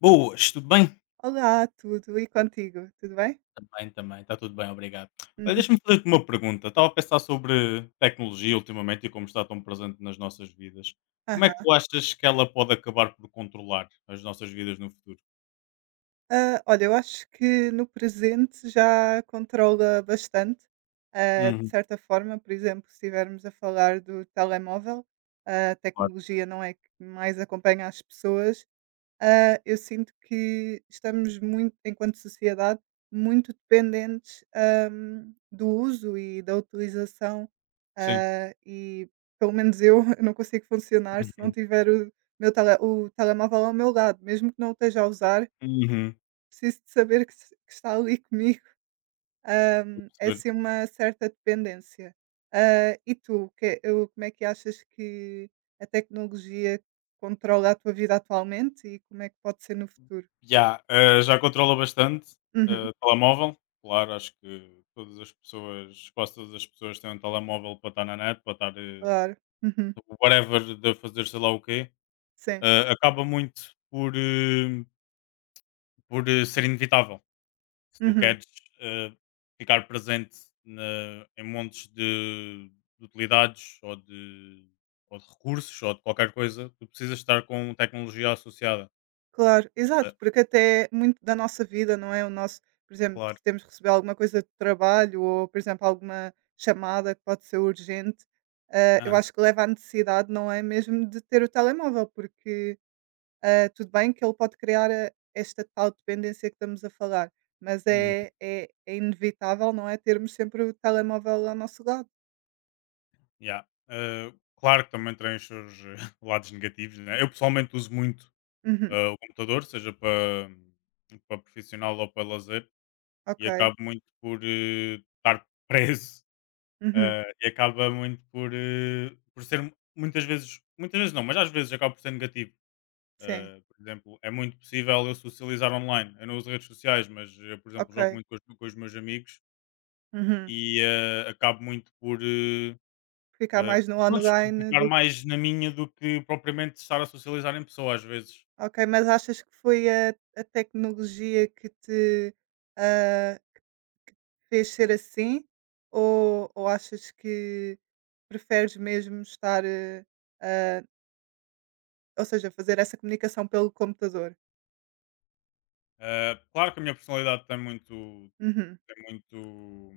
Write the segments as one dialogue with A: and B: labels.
A: Boas, tudo bem?
B: Olá, tudo e contigo? Tudo bem?
A: Também, também, está tudo bem, obrigado. Olha,
B: Uhum.
A: deixa-me fazer-te uma pergunta. Estava a pensar sobre tecnologia ultimamente e como está tão presente nas nossas vidas. Como é que
B: Aham.
A: tu achas que ela pode acabar por controlar as nossas vidas no futuro?
B: Olha, eu acho que no presente já controla bastante, de
A: Uhum,
B: certa forma, por exemplo, se estivermos a falar do telemóvel, a
A: claro.
B: tecnologia não é que mais acompanha as pessoas. Eu sinto que estamos muito, enquanto sociedade, muito dependentes, do uso e da utilização,
A: Sim.
B: e pelo menos eu, eu não consigo funcionar se não
A: Uhum.
B: tiver o telemóvel ao meu lado, mesmo que não o esteja a usar,
A: Uhum.
B: preciso de saber que se que está ali comigo,
A: Estou a
B: é
A: perceber.
B: assim uma certa dependência. E tu, que o como é que achas que a tecnologia controla a tua vida atualmente e como é que pode ser no futuro?
A: Já controla bastante.
B: Uhum,
A: Telemóvel, claro, acho que todas as pessoas, quase todas as pessoas têm um telemóvel para estar na net, para estar
B: claro. Uhum,
A: whatever de fazer sei lá o quê.
B: sim.
A: Acaba muito por ser inevitável. Se tu
B: Uhum,
A: queres eh, ficar presente em montes de utilidades ou de recursos ou de qualquer coisa, tu precisas estar com tecnologia associada.
B: claro.
A: Eh,
B: Exato, porque até muito da nossa vida, não é, o nosso por exemplo,
A: Claro.
B: se temos que receber alguma coisa de trabalho ou, por exemplo, alguma chamada que pode ser urgente, eu
A: Aham.
B: acho que leva à necessidade, não é, mesmo de ter o telemóvel, porque, tudo bem que ele pode criar, esta tal dependência que estamos a falar, mas
A: Uhum.
B: é inevitável, não é, termos sempre o telemóvel ao nosso lado.
A: Yeah. Claro que também tem os seus lados negativos. Né? Eu pessoalmente uso muito
B: Uhum,
A: o computador, seja para profissional ou para lazer, e
B: ok.
A: acabo muito por estar preso.
B: Uhum,
A: E acaba muito por, por ser muitas vezes não, mas às vezes acaba por ser negativo.
B: sim,
A: Por exemplo, é muito possível eu socializar online. Eu não uso redes sociais, mas eu, por exemplo,
B: ok.
A: jogo muito com os meus amigos
B: Uhum.
A: e acabo muito por
B: Ficar
A: ah,
B: mais no
A: pronto, por
B: online
A: ficar
B: do
A: mais na minha do que propriamente estar a socializar em pessoa às vezes.
B: ok, mas achas que foi a tecnologia que te, ah, fez ser assim? Ou achas que preferes mesmo estar, ah, ou seja, fazer essa comunicação pelo computador?
A: Claro que a minha personalidade tem muito,
B: Uhum,
A: tem muito,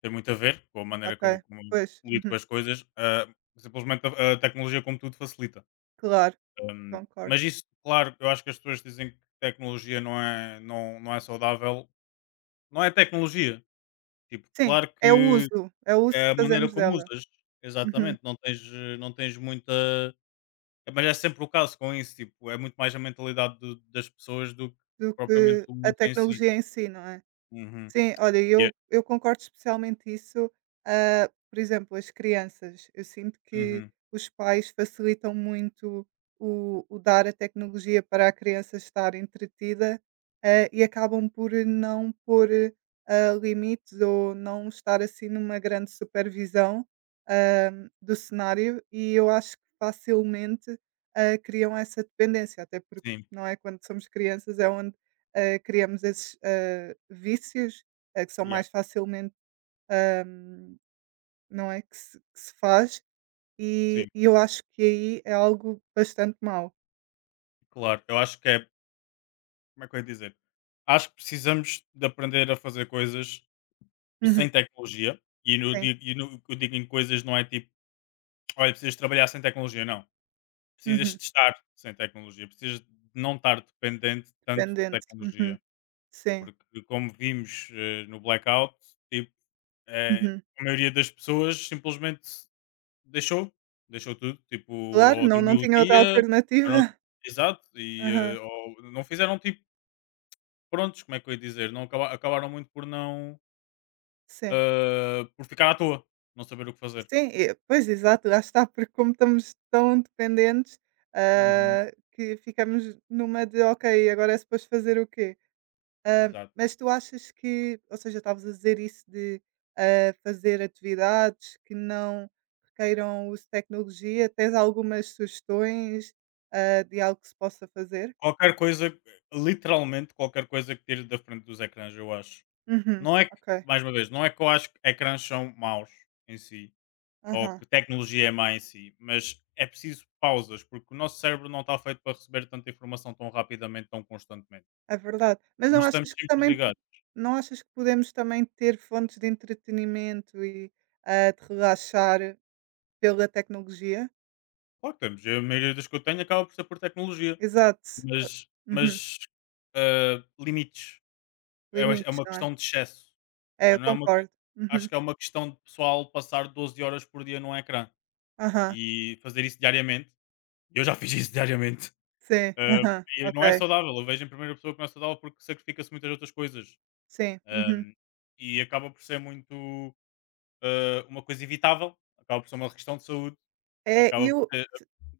A: tem muito a ver com a maneira como,
B: ok.
A: como eu
B: Pois,
A: lido com
B: uhum,
A: as coisas. Simplesmente a tecnologia, como tudo, facilita.
B: claro, concordo.
A: Mas isso, claro, eu acho que as pessoas dizem que tecnologia não é saudável. Não é tecnologia. Tipo,
B: Sim,
A: claro que
B: é o uso
A: é
B: que
A: a maneira
B: fazemos
A: como
B: dela.
A: usas.
B: Uhum,
A: Exatamente. Não tens muita. Mas é sempre o caso com isso. Tipo, é muito mais a mentalidade das pessoas do que
B: do
A: propriamente
B: que
A: o
B: a
A: mundo em si.
B: tecnologia em si, não é?
A: Uhum.
B: Sim, olha,
A: Yeah.
B: eu concordo especialmente isso, por exemplo, as crianças, eu sinto que
A: Uhum.
B: os pais facilitam muito o dar a tecnologia para a criança estar entretida, e acabam por não pôr, limites ou não estar, assim, numa grande supervisão, ah, do cenário e eu acho que facilmente, criam essa dependência, até porque,
A: Sim.
B: não é, quando somos crianças é onde criamos esses vícios que são
A: Yeah.
B: mais facilmente ahm, não é que se faz e,
A: Sim.
B: e eu acho que aí é algo bastante mau.
A: Claro. Eu acho que é. Como é que eu ia dizer? Acho que precisamos de aprender a fazer coisas
B: Uhum,
A: sem tecnologia, e no
B: sim,
A: di e no o que eu digo em coisas não é tipo: "Olha, precisas trabalhar sem tecnologia", não. Precisas
B: uhum,
A: de estar sem tecnologia, precisas de não estar dependente tanto de
B: dependente, uhum,
A: tecnologia,
B: sim,
A: porque como vimos, no blackout, tipo, eh,
B: uhum.
A: a maioria das pessoas simplesmente deixou, tudo, tipo,
B: Claro,
A: ou
B: não, não
A: dormiu o
B: tinha outra
A: dia, ou não
B: alternativa.
A: exato, e,
B: Aham,
A: ou não fizeram tipo prontos, como é que eu ia dizer? Não acabaram muito por não,
B: sim,
A: por ficar à toa, não saber o que fazer.
B: sim, pois exato, lá está, porque como estamos tão dependentes
A: Uhum,
B: que ficamos numa de ok, agora é suposto fazer o quê? Hã,
A: exato.
B: mas tu achas que ou seja, estavas a dizer isso de, fazer atividades que não requeiram o uso de tecnologia. Tens algumas sugestões, de algo que se possa fazer?
A: Qualquer coisa, literalmente qualquer coisa que tire da frente dos ecrãs, eu acho.
B: Uhum.
A: Não é que,
B: Ok.
A: mais uma vez, não é que eu acho que ecrãs são maus em si, ou
B: Aham.
A: que tecnologia é má em si, mas é preciso pausas, porque o nosso cérebro não está feito para receber tanta informação tão rapidamente, tão constantemente.
B: É verdade. Mas não
A: Nós estamos
B: achas que
A: sempre
B: também po
A: ligados.
B: Não achas que podemos também ter fontes de entretenimento e, de relaxar pela tecnologia?
A: Claro que estamos, a maioria das que eu tenho acaba por ser por tecnologia,
B: Exato.
A: mas,
B: Uhum.
A: mas ah, limites. É uma é
B: Limites,
A: uma
B: não é?
A: questão de excesso.
B: É, eu
A: Não é uma que
B: concordo.
A: acho
B: Uhum.
A: que é uma questão de pessoal passar 12 horas por dia num ecrã
B: Aham.
A: e fazer isso diariamente. Eu já fiz isso diariamente.
B: Sim.
A: Ah,
B: Aham.
A: e não é
B: Ok.
A: saudável. Eu vejo em primeira pessoa que não é saudável porque sacrifica-se muitas outras coisas.
B: Sim, uhum.
A: Ahm, e acaba por ser muito uma coisa evitável, acaba por ser uma questão de saúde,
B: É, e
A: acaba por
B: eu
A: ser.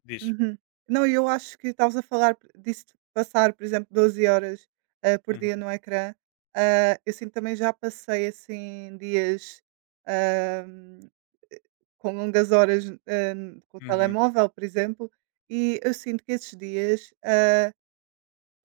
A: Diz.
B: uhum. Não, e eu acho que estavas a falar disso de passar, por exemplo, 12 horas, por
A: Uhum.
B: dia no ecrã. Eu sinto também já passei, assim, dias, hã, com longas horas, com o
A: Uhum.
B: telemóvel, por exemplo, e eu sinto que esses dias,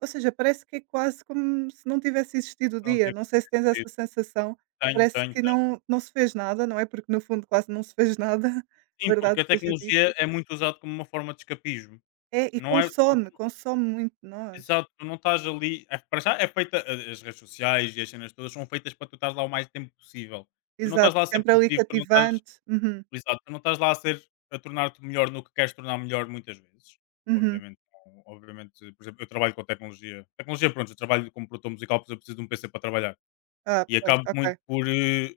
B: ou seja, parece que é quase como se não tivesse existido o
A: Não
B: dia.
A: tive
B: Não sei se tens essa
A: percebido.
B: sensação,
A: Tenho,
B: parece
A: tenho,
B: que
A: tenho.
B: não não se fez nada, não é, porque no fundo quase não se fez nada,
A: Sim,
B: verdade
A: porque a
B: seja
A: tecnologia
B: dita.
A: é muito usada como uma forma de escapismo.
B: É, e
A: Não é
B: consome muito nós.
A: exato, tu não estás ali. É, para já é feita. As redes sociais e as cenas todas são feitas para tu estás lá o mais tempo possível. Tu não estás
B: Exato,
A: lá a ser
B: sempre ali
A: produtivo, tu não estás.
B: cativante. Uhum,
A: Exato, tu não estás lá a ser. A tornar-te melhor no que queres tornar melhor muitas vezes.
B: uhum.
A: Obviamente. Obviamente, por exemplo, eu trabalho com tecnologia. Tecnologia, pronto, eu trabalho como produtor musical, pois eu preciso de um PC para trabalhar.
B: Ah,
A: E
B: pois,
A: acabo muito
B: ok.
A: por.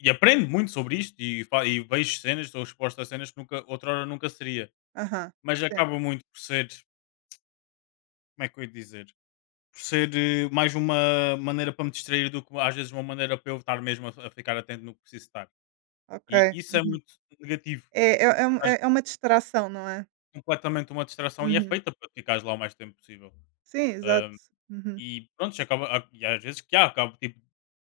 A: E aprendo muito sobre isto e, e vejo cenas, estou exposto a cenas que nunca, outrora nunca seria.
B: Aham.
A: Mas
B: Sim,
A: acaba muito por ser. Como é que eu ia dizer? Por ser, mais uma maneira para me distrair do que às vezes uma maneira para eu estar mesmo a ficar atento no que preciso estar.
B: ok.
A: E isso é
B: Uhum.
A: muito negativo.
B: É é é um
A: Estás
B: é é uma distração, não é?
A: completamente uma distração e é
B: Uhum.
A: feita para ficares lá o mais tempo possível.
B: Sim, exato.
A: Ahm,
B: Uhum.
A: e pronto, acaba, e às vezes que há, acabo tipo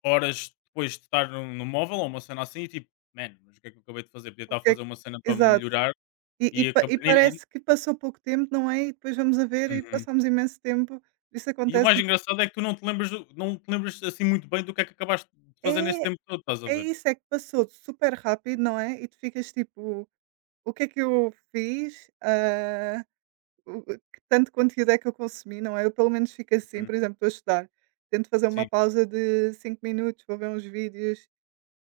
A: horas depois de estar no móvel ou uma cena assim e tipo, man, mas o que é que eu acabei de fazer? Podia
B: O
A: estar a
B: que é
A: fazer
B: que
A: uma cena para me
B: exato.
A: melhorar
B: E e
A: e
B: pa e
A: acabei.
B: parece que passou pouco tempo, não é? E depois vamos a ver e
A: Uhum.
B: passamos imenso tempo. Isso
A: E o
B: acontece
A: mais engraçado é que tu não te lembras, não te lembras assim muito bem do que é que acabaste de fazer nesse
B: é,
A: tempo todo, estás a
B: é
A: ver?
B: isso, é que passou super rápido, não é? E tu ficas tipo: "O que é que eu fiz?" Hã O que tanto conteúdo é que eu consumi, não é? Eu pelo menos fico assim,
A: Uhum.
B: por exemplo, estou a estudar, tento fazer uma
A: Sim,
B: pausa de 5 minutos, vou ver uns vídeos,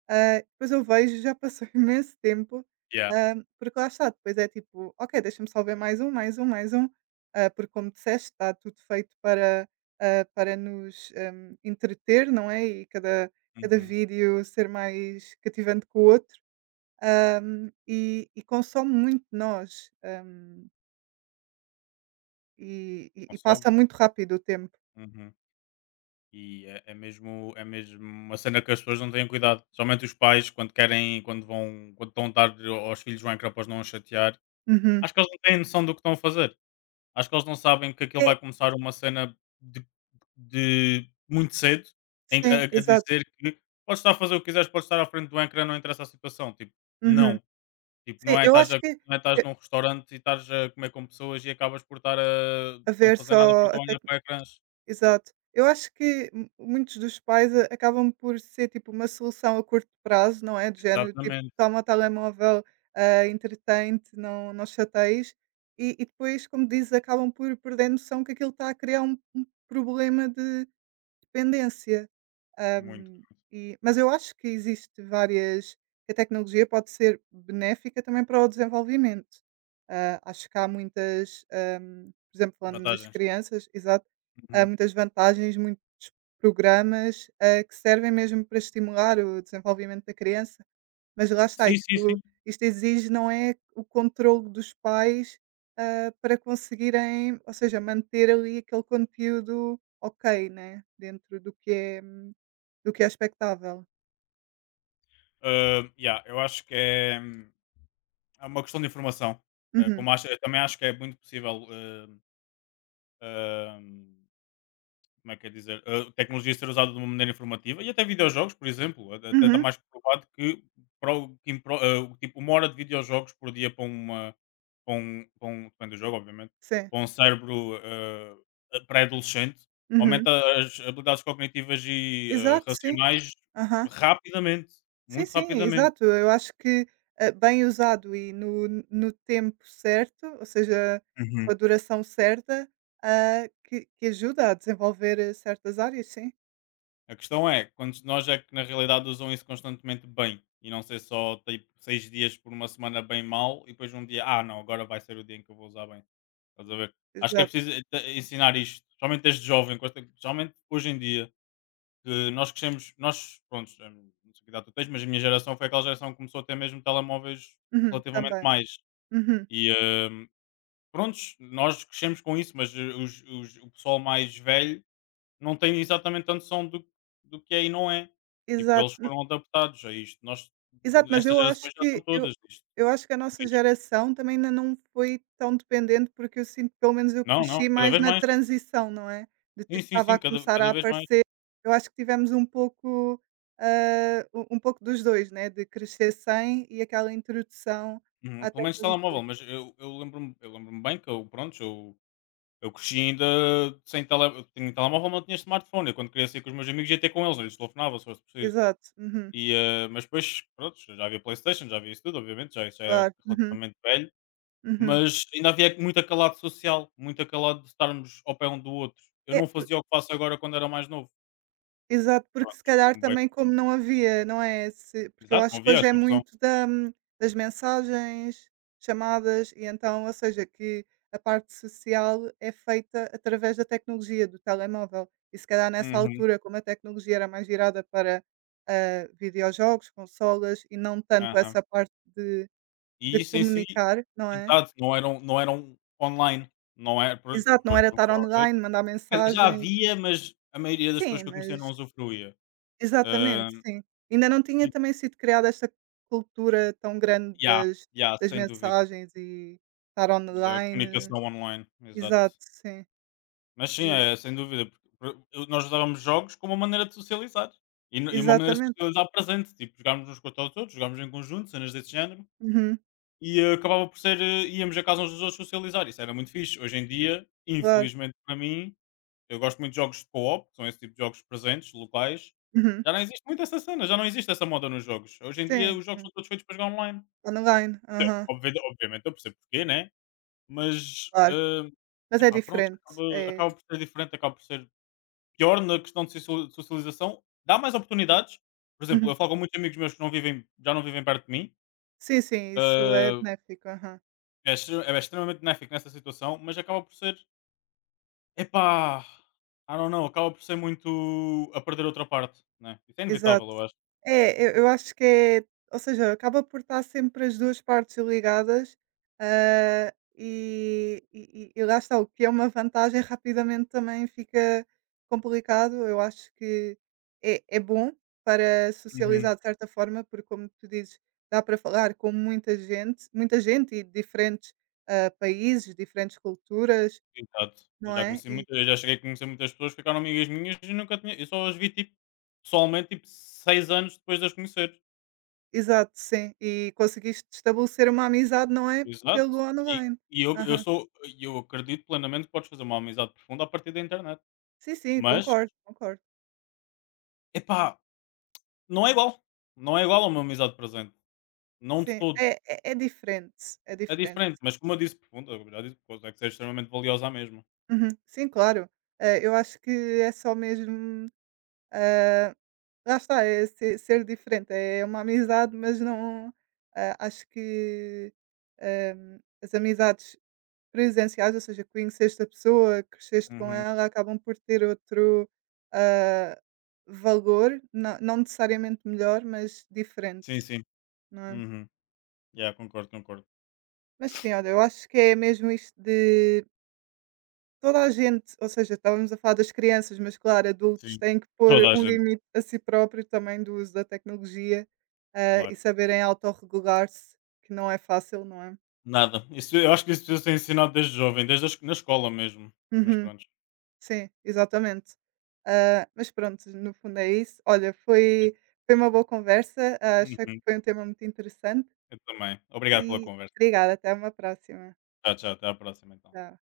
B: depois eu vejo, já passou imenso tempo,
A: yeah.
B: porque lá está, depois é tipo, ok, deixa-me só ver mais um, mais um, mais um, porque como disseste, está tudo feito para, para nos entreter, não é? E cada, cada
A: Uhum.
B: vídeo ser mais cativante que o outro e consome muito de nós e, e
A: Consome.
B: passa muito rápido o tempo.
A: Uhum. E é mesmo uma cena que as pessoas não têm cuidado. Somente os pais, quando querem, quando vão, quando estão a dar aos filhos o ecrã para os não os chatear,
B: Uhum.
A: acho que eles não têm noção do que estão a fazer. Acho que eles não sabem que aquilo
B: É,
A: vai começar uma cena de muito cedo em-
B: sim,
A: a, a
B: exato.
A: dizer que podes estar a fazer o que quiseres, podes estar à frente do ecrã, não interessa a situação. Tipo,
B: Uhum.
A: não. Tipo,
B: Sim, eu acho que
A: não é estás
B: e
A: num restaurante e estás a comer com pessoas e acabas por estar a não
B: haver
A: fazer nada porque
B: só a
A: estão a olhar
B: tec
A: para ecrãs.
B: exato. Eu acho que mu muitos dos pais a acabam por ser, tipo, uma solução a curto prazo, não é, do género, tipo:
A: Exatamente,
B: "Toma o telemóvel, entretém-te, não não chateies", e depois, como dizes, acabam por perder a noção que aquilo está a criar um problema de dependência.
A: muito.
B: Hum, e mas eu acho que existe várias que a tecnologia pode ser benéfica também para o desenvolvimento. Acho que há muitas, por exemplo, falando nas
A: Vantagens.
B: crianças, exato, há
A: Uhum.
B: muitas vantagens, muitos programas, que servem mesmo para estimular o desenvolvimento da criança, mas lá está,
A: Sim, sim,
B: isto
A: sim.
B: isto exige, não é, o controlo dos pais, para conseguirem, ou seja, manter ali aquele conteúdo ok, né, dentro do que é expectável.
A: Yeah, eu acho que é uma questão de informação. Eh,
B: Uhum,
A: como acho Eu também acho que é muito possível, como é que é dizer, a tecnologia ser usada de uma maneira informativa e até videojogos, por exemplo, até está
B: uhum,
A: mais provado que, tipo, uma hora de videojogos por dia para um depende do jogo, obviamente,
B: sim,
A: para um cérebro pré-adolescente,
B: uhum.
A: aumenta as habilidades cognitivas e
B: Exato, sim,
A: racionais
B: aham.
A: rapidamente,
B: Sim,
A: muito
B: sim,
A: rapidamente.
B: exato. Eu acho que, bem usado e no tempo certo, ou seja, com a duração certa, que ajuda a desenvolver certas áreas, sim,
A: A questão é, quantos de nós é que na realidade usam isso constantemente bem e não ser só tipo 6 dias por uma semana bem mal e depois um dia, ah não, agora vai ser o dia em que eu vou usar bem. Estás a ver? Acho que é
B: exato.
A: preciso ensinar isto, somente desde jovem, somente hoje em dia, que nós crescemos, nós, pronto, não sei que idade tu tens, mas a minha geração foi aquela geração que começou a ter mesmo telemóveis
B: Uhum,
A: relativamente
B: também.
A: mais.
B: Uhum,
A: E prontos, nós crescemos com isso, mas o pessoal mais velho não tem exatamente tanto som do que é e não é. Tipo, eles
B: exato.
A: foram adaptados a isto. Nós,
B: Exato, mas
A: estas
B: eu
A: gerações
B: acho
A: já estão
B: que eu
A: todas disto.
B: eu acho que a nossa
A: Disto.
B: geração também ainda não foi tão dependente, porque eu sinto, pelo menos eu
A: Não, não,
B: cresci
A: cada
B: mais
A: vez
B: na
A: mais.
B: transição, não é, de
A: Sim,
B: tipo
A: sim,
B: estava
A: sim,
B: a
A: cada,
B: começar a
A: cada vez mais.
B: aparecer. Eu acho que tivemos um pouco, um pouco dos 2 né, de crescer sem e aquela introdução
A: Uhum,
B: à
A: pelo menos
B: tecnologia.
A: telemóvel, mas eu lembro bem que eu, pronto, eu cresci ainda sem tele, eu tinha telemóvel, não tinha smartphone. Eu quando queria sair com os meus amigos ia ter com eles, eu lhes telefonava se fosse preciso.
B: Exato, uhum,
A: E, mas depois, pronto, já havia Playstation, já havia isso tudo, obviamente, já, isso já é
B: claro, uhum,
A: relativamente velho.
B: uhum.
A: Mas ainda havia muito acalado social, muito acalado de estarmos ao pé um do outro. Eu
B: É.
A: não fazia o que faço agora quando era mais novo.
B: Exato, porque se
A: Pronto.
B: calhar
A: Um bem
B: também
A: mais
B: como
A: novo.
B: não havia, não é, se porque eu
A: Exato, não
B: acho que
A: havia
B: hoje é
A: essa opção.
B: muito da das mensagens, chamadas e então, ou seja, que a parte social é feita através da tecnologia, do telemóvel e se calhar nessa
A: Uhum,
B: altura, como a tecnologia era mais virada para, videojogos, consolas e não tanto
A: aham.
B: essa parte de
A: E isso em si
B: comunicar, não é?
A: exato, não eram online, não é pronto,
B: Exato, não
A: depois
B: era estar
A: começou a haver
B: online, mandar
A: quer dizer, já
B: mensagens.
A: havia, mas a maioria das pessoas
B: Sim,
A: que eu conhecia não
B: mas
A: usufruía. Hã,
B: exatamente, sim. Ainda não tinha
A: tipo
B: também sido criada esta cultura tão grande
A: yeah,
B: das
A: yeah,
B: das
A: sem dúvida,
B: mensagens e estar
A: da
B: online.
A: comunicação online, exato.
B: Exato, sim.
A: Mas sim,
B: E
A: é, sem dúvida, porque nós jogávamos jogos como uma maneira de socializar e, e uma maneira de
B: exatamente.
A: socializar presente, tipo, jogámos uns contra os outros, jogámos em conjunto, cenas desse género,
B: Uhum,
A: e acabava por ser, íamos a casa uns dos outros socializar, isso era muito fixe. Hoje em dia,
B: claro.
A: infelizmente para mim, eu gosto muito de jogos de co-op, que são esse tipo de jogos presentes, locais,
B: Uhum.
A: já não existe muito essa cena, já não existe essa moda nos jogos. Hoje em dia
B: Sim,
A: os jogos são
B: sim.
A: todos feitos para jogar online.
B: Online. Aham,
A: Obviamente, eu percebo porquê, né? Mas
B: claro. Mas é
A: epá, pronto,
B: diferente.
A: acaba,
B: É
A: acaba por ser diferente, acaba por ser pior na questão de socialização, dá mais oportunidades. Por exemplo, eu
B: uhum.
A: falo com muitos amigos meus que não vivem já não vivem perto de mim,
B: Sim, sim, isso é
A: ah,
B: benéfico. Aham.
A: é extremamente benéfico nessa situação, mas acaba por ser, epá, I don't know, acaba por ser muito a perder outra parte, né, isso é inevitável,
B: Exato.
A: eu acho.
B: É, eu acho que é ou seja, acaba por estar sempre as 2 partes ligadas, e lá está, o que é uma vantagem rapidamente também fica complicado. Eu acho que é bom para
A: Uhum,
B: socializar de certa forma, porque como tu dizes, dá para falar com muita gente e diferentes, países, diferentes culturas,
A: exato.
B: não é?
A: Eu já cheguei a conhecer muitas pessoas que ficaram amigas minhas e nunca tinha eu só as vi, tipo, pessoalmente, tipo, 6 anos depois de as conhecer.
B: Exato, sim. E conseguiste estabelecer uma amizade, não é,
A: Exato.
B: pelo
A: E,
B: online.
A: e eu
B: Aham.
A: sou e eu acredito plenamente que podes fazer uma amizade profunda a partir da internet.
B: Sim, sim,
A: Mas,
B: concordo, concordo.
A: epá, não é igual. Não é igual a uma amizade presente. Não de
B: Sim,
A: todo.
B: é diferente, é
A: É
B: diferente.
A: diferente, mas como eu disse profunda, eu já disse coisa, é que seja extremamente valiosa à mesma.
B: Uhum. Sim, claro. Eu acho que é só mesmo, ah, lá está, é se ser diferente, é uma amizade, mas não, acho que, as amizades presenciais, ou seja, conheceste a pessoa, cresceste com
A: Uhum.
B: ela, acabam por ter outro, ah, valor, na não necessariamente melhor, mas diferente,
A: Sim, sim.
B: não é?
A: Uhum. Yeah, concordo, concordo.
B: Mas sim, olha, eu acho que é mesmo isto de toda a gente, ou seja, estávamos a falar das crianças, mas claro, adultos
A: Sim.
B: têm que pôr
A: Toda a
B: um
A: gente,
B: limite a si próprio também do uso da tecnologia,
A: claro.
B: e saberem autorregular-se, que não é fácil, não é?
A: Nada. Isso, eu acho que isso precisa ser ensinado desde jovem, desde na escola mesmo. Mas
B: Uhum.
A: pronto.
B: Sim, exatamente. Mas pronto, no fundo é isso. Olha, foi uma boa conversa, achei que
A: Uhum.
B: foi um tema muito interessante
A: Eu também. Obrigado pela
B: e
A: conversa.
B: obrigada, até uma próxima.
A: Tchau, tchau. Até à próxima, então.
B: Tchau.